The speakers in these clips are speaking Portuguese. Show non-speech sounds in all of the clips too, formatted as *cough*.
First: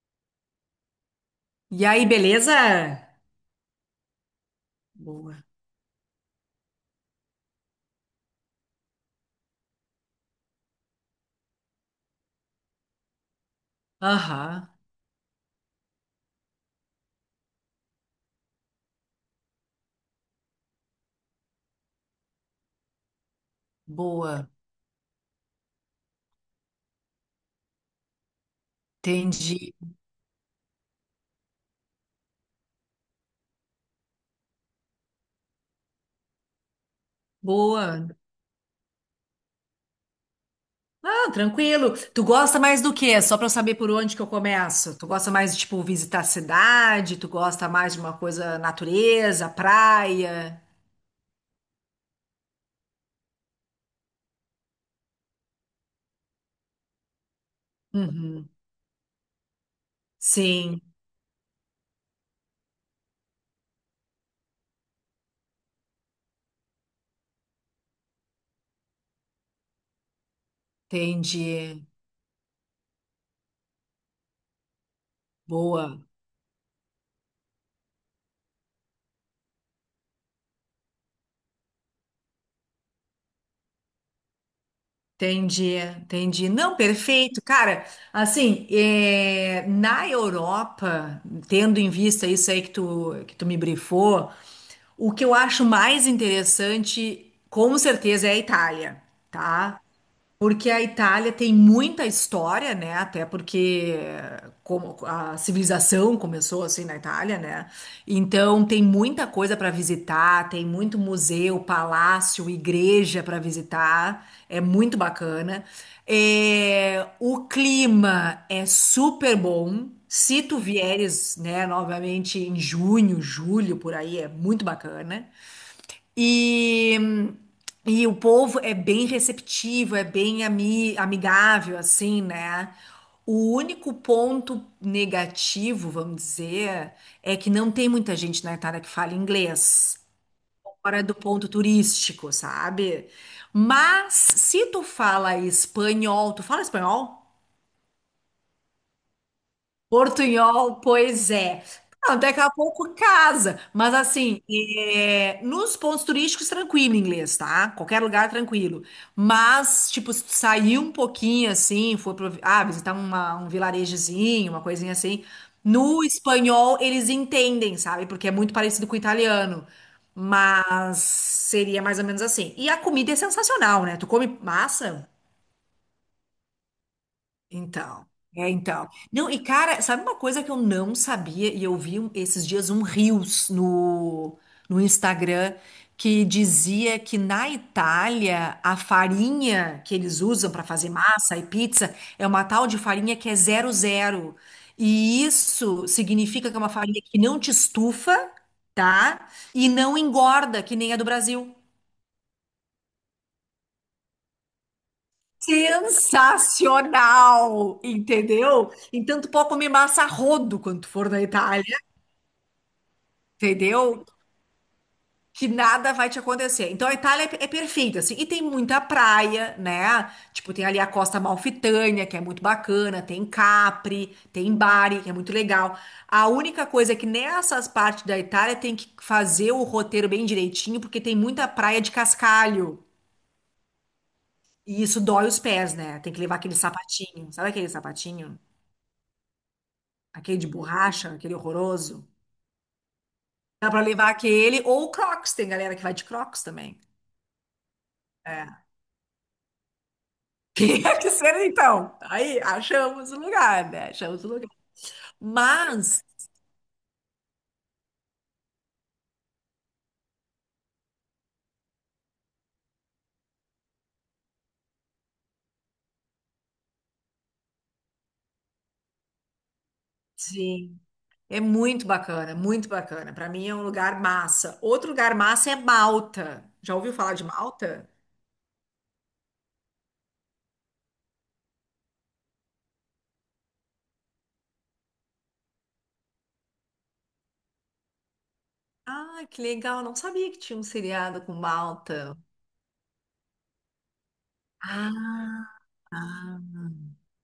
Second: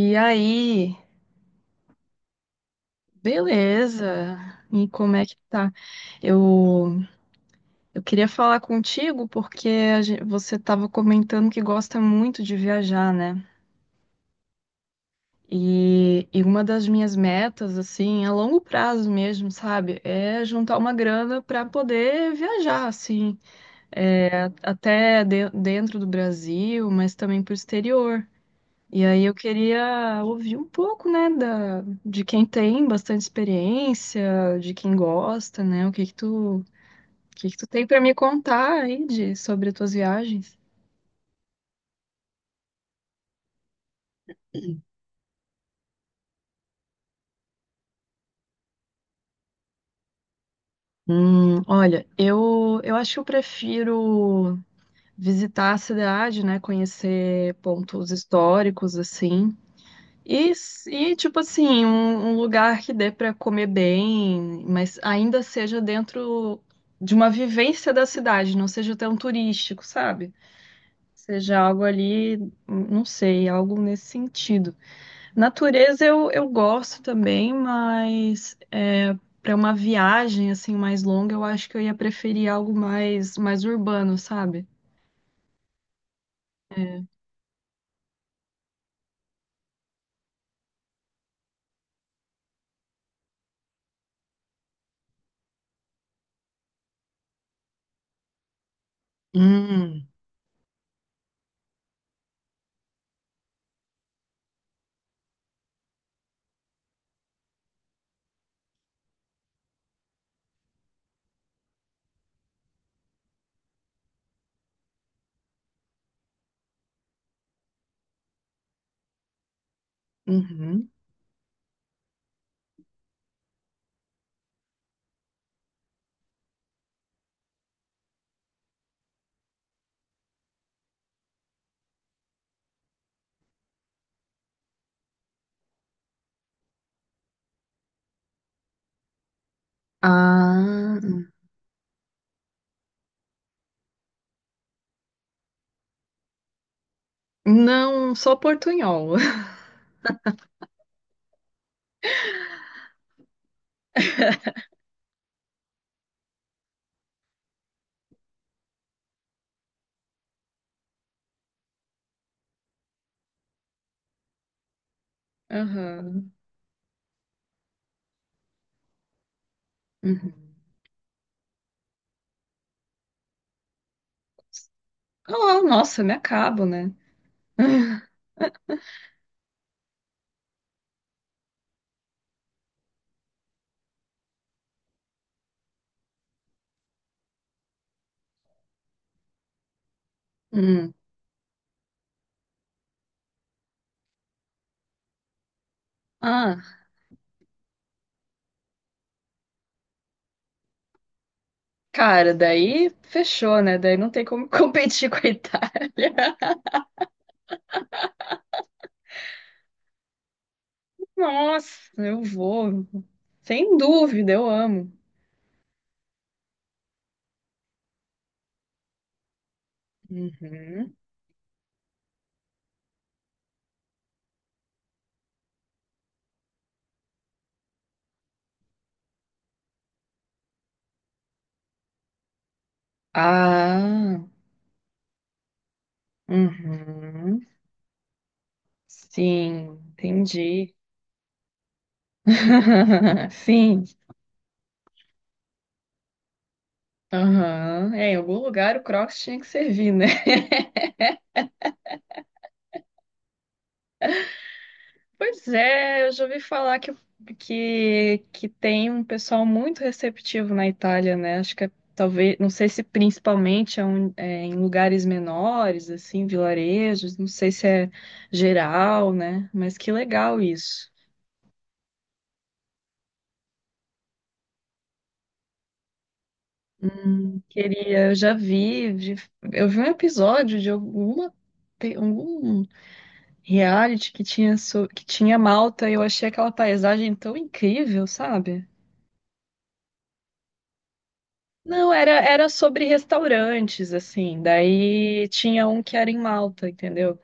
E aí, E aí, beleza? beleza? E como é que Boa. tá? Eu, eu queria falar contigo porque você estava comentando que gosta muito de viajar, né? Aham, E uma das minhas metas, assim, a longo prazo mesmo, sabe? É juntar uma grana para poder viajar, assim, boa. Até dentro do Brasil, mas também para o exterior. E aí eu Entendi. queria ouvir um pouco, né, de quem tem bastante experiência, de quem gosta, né? O que que tu tem para Boa. me contar aí sobre as tuas viagens? Ah, tranquilo. Tu gosta mais do quê? Só pra eu saber por onde que eu começo. Tu gosta mais de, tipo, visitar a cidade? Tu gosta mais de uma coisa natureza, praia? Olha, eu acho que eu prefiro visitar a cidade, né? Conhecer pontos Uhum. históricos, assim. E, Sim, s- e tipo assim, um lugar que dê para comer bem, mas ainda seja dentro de uma vivência da cidade, não seja tão turístico, sabe? Seja algo entendi. ali, não sei, algo nesse sentido. Natureza Boa. eu gosto também, mas é, para uma viagem assim mais longa, eu acho que eu ia preferir algo mais urbano, sabe? Entendi, entendi. Não, perfeito. Cara, assim, é, na Europa, tendo em vista isso aí que tu me brifou, o que eu acho mais interessante, com certeza, é a Itália, tá? Hum, Porque a Itália tem muita história, né? Até porque como a civilização começou assim na Itália, né? Então tem muita coisa para visitar, tem muito museu, palácio, igreja para visitar. É muito bacana. É, o clima é super bom. Se tu uhum. vieres, né, novamente em junho, julho, por aí, é muito bacana. E, e o povo é bem receptivo, é bem amigável, assim, né? O único ponto negativo, vamos dizer, é que não tem muita gente na Itália que fala inglês, Ah, fora do ponto turístico, sabe? Mas se tu fala espanhol, tu fala espanhol? não, só Portunhol. *laughs* Portunhol, pois é. Não, daqui a pouco casa, mas assim, é, nos pontos turísticos, tranquilo inglês, tá? Qualquer lugar, tranquilo. Mas, tipo, se tu sair um pouquinho assim, for pra, visitar um vilarejozinho, uma coisinha assim, no Aham. espanhol eles entendem, sabe? Porque é muito parecido com o italiano. Uhum. Mas seria mais ou menos assim. E a comida é sensacional, né? Tu come massa? Ah, nossa, me acabo, né? Então, é então. Não, e cara, sabe uma coisa que eu não sabia e eu vi esses dias um Reels no Instagram que dizia que na Itália a farinha que eles usam para fazer Hum. massa e pizza é uma tal de farinha que é zero zero. E isso significa que é uma Ah, farinha que não te estufa, tá? E não engorda, que nem a do Brasil. cara, daí fechou, né? Daí não tem como *laughs* competir com a Itália. Sensacional, entendeu? Então tu pode comer massa a rodo quando tu for na Itália, Nossa, eu vou. Sem entendeu? dúvida, eu amo. Que nada vai te acontecer. Então a Itália é perfeita, assim, e tem muita praia, né? Tipo, tem ali a Uhum. Costa Amalfitânia, que é muito bacana, tem Capri, tem Bari, que é muito legal. A única coisa é que nessas partes da Itália tem que fazer o roteiro bem direitinho, porque tem muita praia de cascalho. Ah, E isso dói os pés, né? Tem que levar aquele sapatinho. uhum. Sabe aquele sapatinho? Sim, Aquele de entendi. borracha, aquele horroroso. *laughs* Dá pra Sim. levar aquele ou o Crocs. Tem galera que vai de Crocs também. Aham. É, em algum É. *laughs* lugar o Crocs tinha que servir, né? Tinha que ser então. Aí, achamos o lugar, né? Achamos o lugar. Pois Mas, é, eu já ouvi falar que tem um pessoal muito receptivo na Itália, né? Acho que é, talvez, não sei se principalmente é em lugares menores, assim, vilarejos, não sei se é geral, né? Mas que legal sim, isso. é muito bacana, muito bacana. Pra mim é um lugar massa. Outro lugar massa é Malta. Já ouviu falar de Malta? Queria, eu já vi, eu vi um episódio de algum reality que tinha Malta e eu achei aquela paisagem tão incrível, sabe? Ah, que legal. Não sabia que tinha um seriado com Não, era, Malta. era sobre restaurantes, assim. Daí Ah, tinha um que era em ah, Malta, entendeu?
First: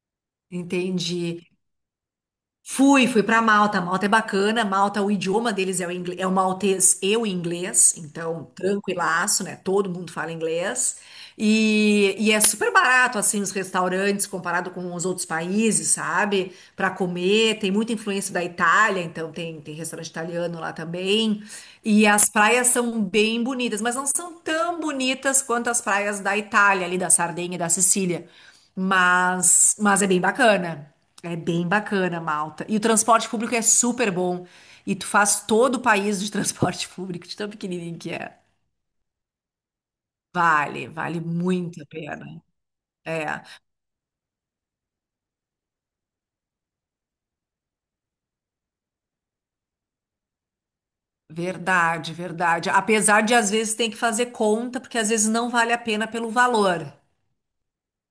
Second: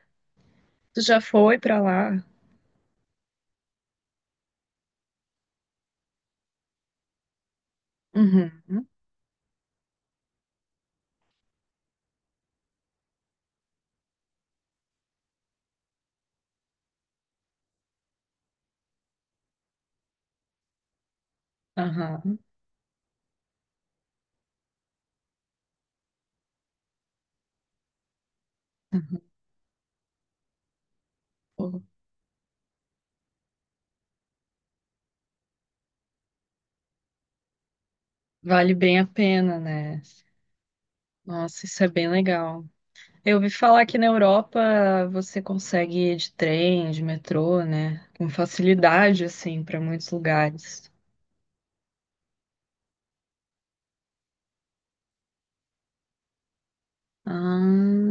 Tu já entendi. foi pra lá? Fui para Malta. Malta é bacana. Malta, o idioma deles é o inglês, é o maltês e o inglês, então Uhum, tranquilaço, né? Todo mundo fala inglês. E é super barato, assim, os restaurantes comparado com os outros países, sabe? Para comer, tem muita influência da Itália, então tem restaurante italiano lá também. E as aham. praias são bem bonitas, mas não são tão bonitas quanto as praias da Itália, ali da Sardenha e da Sicília. Mas é bem bacana. É bem Pô, bacana, Malta. E o transporte público é super bom. E tu faz todo o país de transporte *laughs* público, de tão pequenininho que é. vale bem a pena, né? Vale Nossa, isso muito a é bem pena. legal. É, Eu ouvi falar que na Europa você consegue ir de trem, de metrô, né? Com facilidade, assim, para muitos lugares. verdade, verdade. Apesar de às vezes ter que fazer conta, porque às vezes não vale a pena pelo valor, Ah,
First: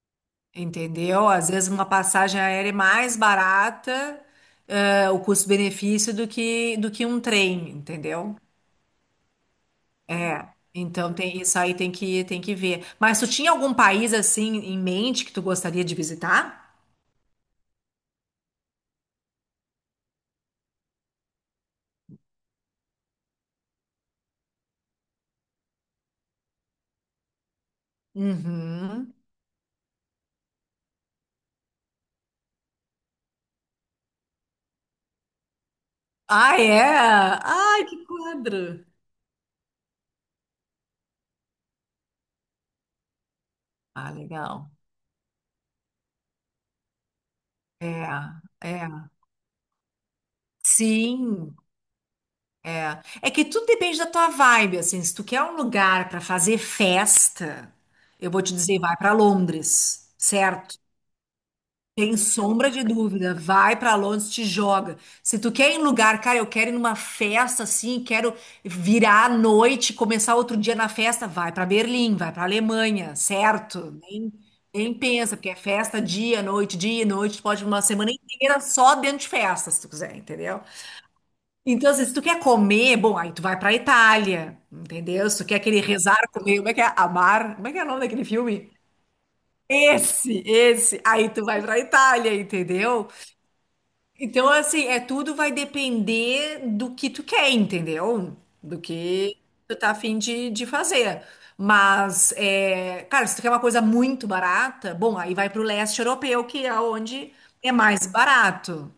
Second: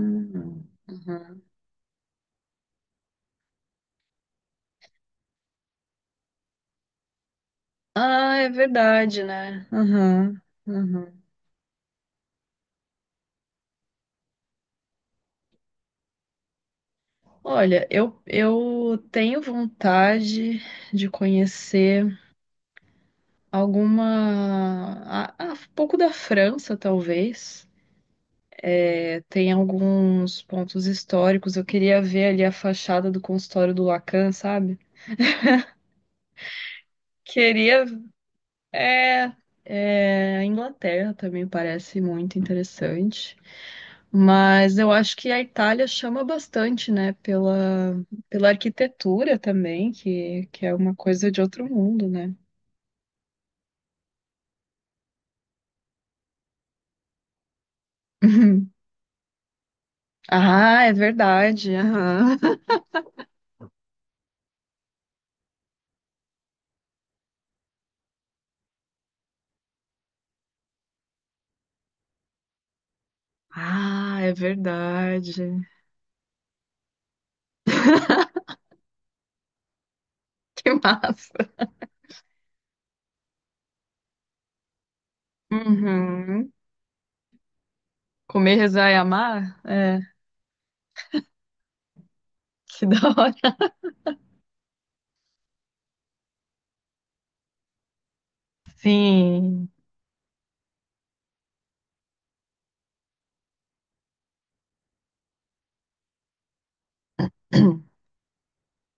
entendeu? uhum. Às vezes uma passagem aérea é mais barata o custo-benefício do que um trem, entendeu? Ah, é verdade, né? Aham, aham. Então tem isso aí tem que ver. Mas tu tinha algum país assim em mente que tu gostaria de visitar? Olha, eu tenho vontade de conhecer alguma. Um pouco da França, talvez. Uhum. É, tem alguns pontos históricos. Eu queria ver ali a fachada do consultório do Lacan, sabe? Ah, é? Queria. Ai, que quadro! É, é, a Inglaterra também parece muito interessante. Ah, legal. Mas eu acho que a Itália chama bastante, né? É, Pela é. arquitetura também, que é uma coisa de Sim, outro mundo, né? é. É que tudo depende da tua vibe, assim. Se tu quer um lugar para fazer festa, eu vou te *laughs* dizer, vai para Londres, certo? Ah, é verdade. Tem Aham. sombra de dúvida. Vai pra Londres, te joga. Se tu quer ir em lugar, cara, eu quero ir numa festa assim, quero virar à noite, começar outro dia na festa, vai pra Berlim, vai pra Alemanha, certo? Ah, Nem, é nem pensa, verdade. porque é *laughs* festa dia, noite, tu pode ir uma semana inteira só dentro de festa, se tu quiser, entendeu? Que massa. Então, assim, se tu quer comer, bom, aí tu vai pra Itália, entendeu? Se tu quer aquele rezar Uhum. comer, como é que é? Amar, como é que é o nome daquele Comer, filme? rezar e amar? É, Esse, esse. Aí tu vai pra Itália, que da entendeu? hora. Então, assim, é tudo vai depender do que tu quer, entendeu? Do que Sim. tu tá afim de fazer. Mas, é, cara, se tu quer uma coisa muito barata, bom, aí vai pro leste europeu, que é onde é mais *clears throat* barato,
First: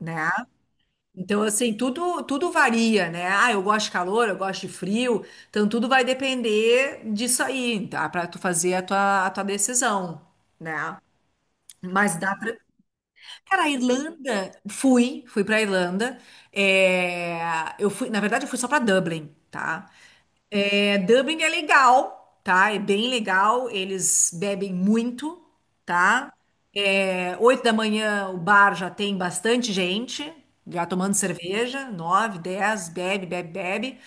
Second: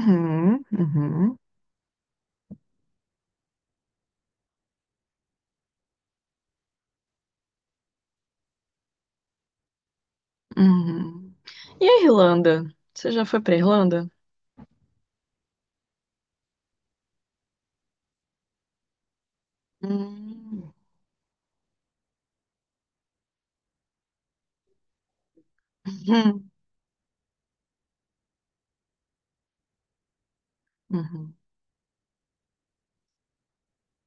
né? uhum, Então, assim, tudo varia, né? Ah, eu gosto de calor, eu gosto de frio. Então, tudo vai depender disso aí, tá? Pra tu fazer a tua decisão, né? uhum. E a Mas dá, pra, Irlanda? Você já foi pra Cara, a Irlanda? Irlanda, fui pra Irlanda. É, eu fui, na verdade, eu fui só pra Dublin, tá? Hum, É, Dublin é legal, tá? É bem legal. Eles bebem muito, tá? Uhum. É, 8 da manhã o bar já tem bastante gente, já tomando Uhum. cerveja. 9, 10, bebe, bebe, bebe.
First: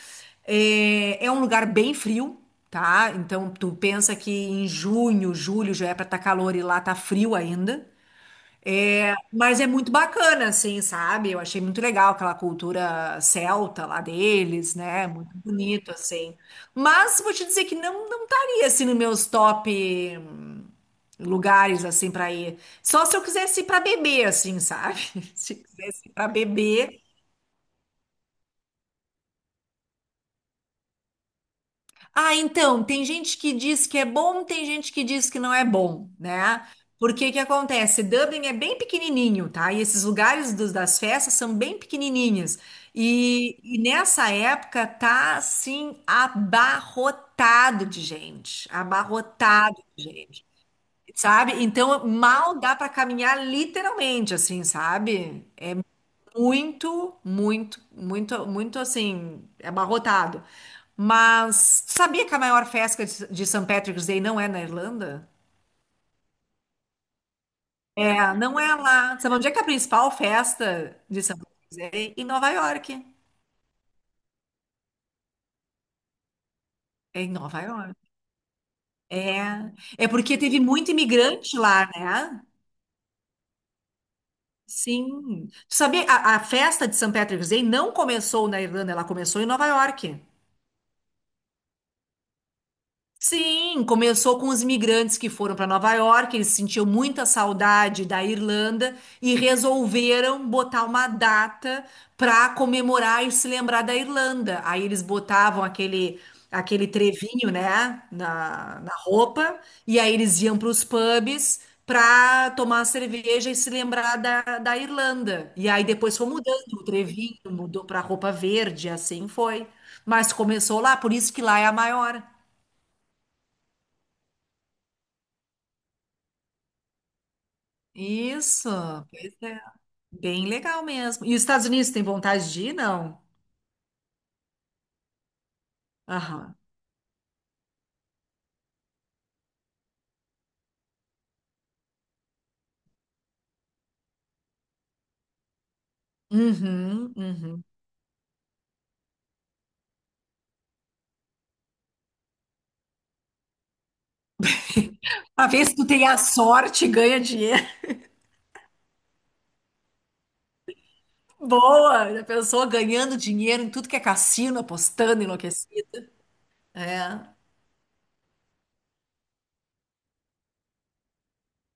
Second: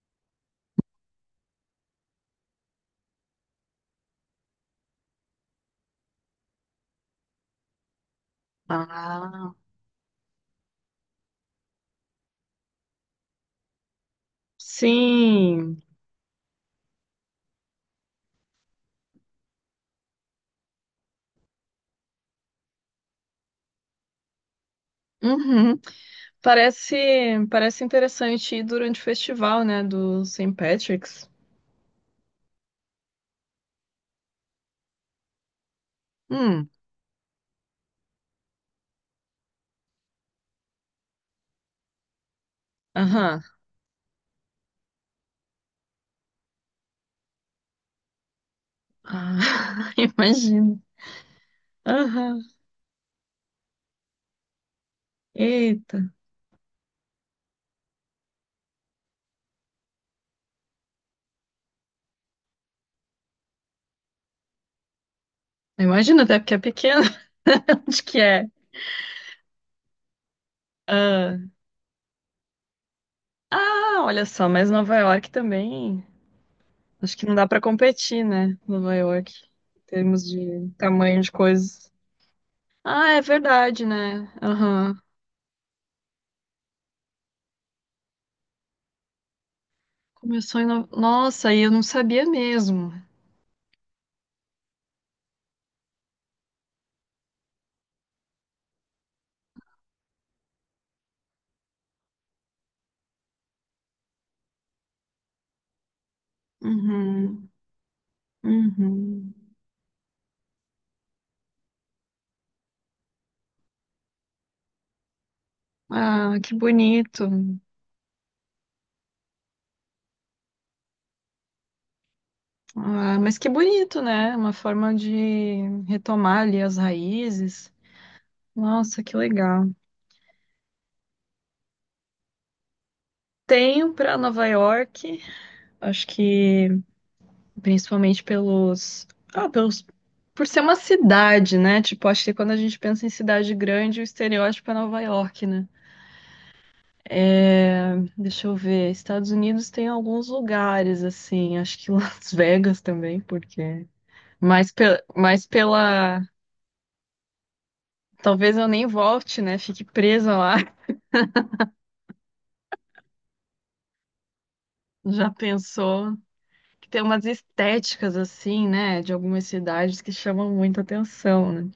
É, é um lugar bem frio, tá? Então tu pensa que em junho, julho já é pra estar calor e lá tá frio ainda. É, Ah, mas é muito bacana, assim, sabe? Eu achei muito legal aquela cultura celta lá deles, né? Muito sim. bonito, assim. Mas vou te dizer que não estaria assim nos meus top lugares assim para ir. Só se eu quisesse ir para beber, assim, sabe? *laughs* Se eu Uhum. quisesse ir para Parece, beber, parece interessante ir durante o festival, né, do St. Patrick's. ah, então, tem gente que diz que é bom, tem gente que diz que não é bom, né? Hum, Porque que acontece? Dublin é bem pequenininho, tá? E esses lugares das festas são bem pequenininhas. aham. E nessa época tá, assim, abarrotado de gente. Abarrotado Ah, *laughs* de gente, imagino. sabe? Então, Aham. mal dá para caminhar literalmente, assim, sabe? Eita. Muito, muito, muito, muito assim, abarrotado. Mas sabia que a maior festa de St. Patrick's Day não é na Irlanda? Imagina até porque é pequena. *laughs* Onde que É, é? não é lá. Sabe onde é que é a principal festa de Ah. St. Patrick's Day? Em Nova York. Ah, olha só, mas Nova York também. Acho É que em não dá Nova pra York. competir, né? Nova York. É. Em É termos porque teve de muito tamanho de imigrante lá, coisas. né? Ah, é verdade, né? Aham. Sim. Tu sabia, a festa de St. Patrick's Day não começou na Irlanda, ela começou em Nova York. Começou em. No... Nossa, e eu não sabia mesmo. Sim, começou com os imigrantes que foram para Nova York, eles sentiam muita saudade da Irlanda e resolveram botar uma data para comemorar e se lembrar da Irlanda. Aí eles botavam aquele Uhum. trevinho, né, na Uhum. roupa, e aí eles iam para os pubs para tomar cerveja e se lembrar da Irlanda. E aí depois foi Ah, que mudando o bonito. trevinho, mudou para roupa verde, assim foi. Mas começou lá, por isso que lá é a maior. Ah, mas que bonito, né? Uma forma de retomar ali as raízes. Isso, Nossa, que pois é. legal. Bem legal mesmo. E os Estados Unidos tem vontade de ir? Não. Tenho para Nova York, acho Aham. que principalmente ah, pelos, por ser uma cidade, né? Tipo, acho que quando a gente pensa em cidade grande, o estereótipo é Nova York, né? Uhum, uhum. É, deixa eu ver, Estados Unidos tem alguns lugares assim, acho que *laughs* Las Vegas também, porque mais pela, mais Pra ver se tu tem a pela, sorte e ganha dinheiro. *laughs* talvez eu nem volte, né? Fique presa lá. *laughs* Boa! Já pensou ganhando dinheiro em tudo que é cassino, apostando, Já enlouquecida? pensou? Que tem É. umas estéticas assim, né, de algumas cidades que chamam muita atenção, né?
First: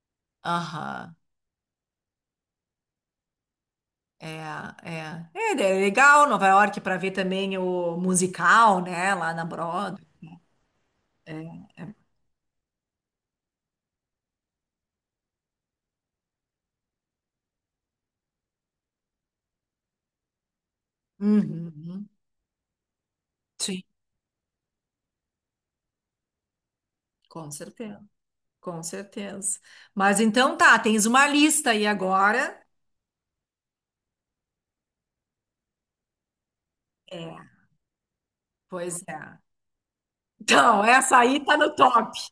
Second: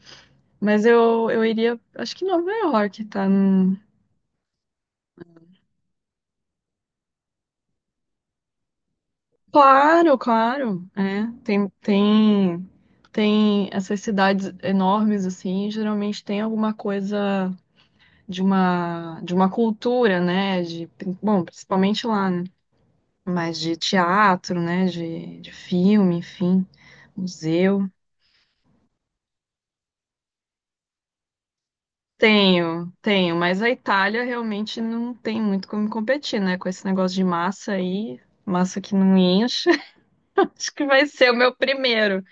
Mas Aham. eu iria, acho que Nova York tá no. É, é. É, é legal Nova York para ver também o musical, né? Lá na Broadway. Claro, claro, é. É, Tem, é. tem, tem essas cidades enormes assim, geralmente tem alguma coisa de uma cultura, né, bom, Uhum, principalmente uhum. lá, né? Mas de Sim, teatro, né, de filme, enfim, com museu. certeza. Com certeza. Mas então tá, tens uma lista aí agora. Tenho, tenho, mas a Itália realmente não tem muito como competir, né? Com esse negócio de É, massa aí, massa que pois não é. enche. *laughs* Acho Então, que vai essa ser o aí meu tá no top. primeiro.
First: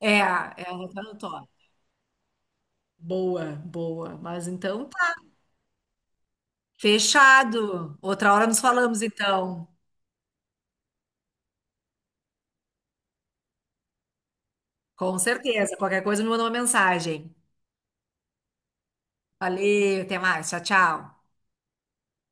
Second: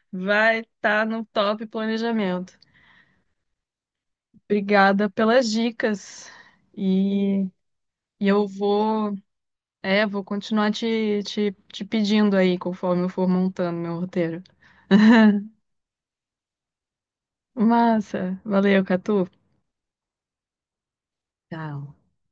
É, Vai ela tá estar no no top. top planejamento. Boa, boa. Mas então Obrigada tá. pelas dicas. E, Fechado. e Outra hora nos falamos, então. Vou continuar te pedindo aí conforme eu for montando meu roteiro. Com *laughs* certeza. Qualquer coisa me manda uma mensagem. Massa, valeu, Catu. Valeu, até mais. Tchau, tchau. Tchau.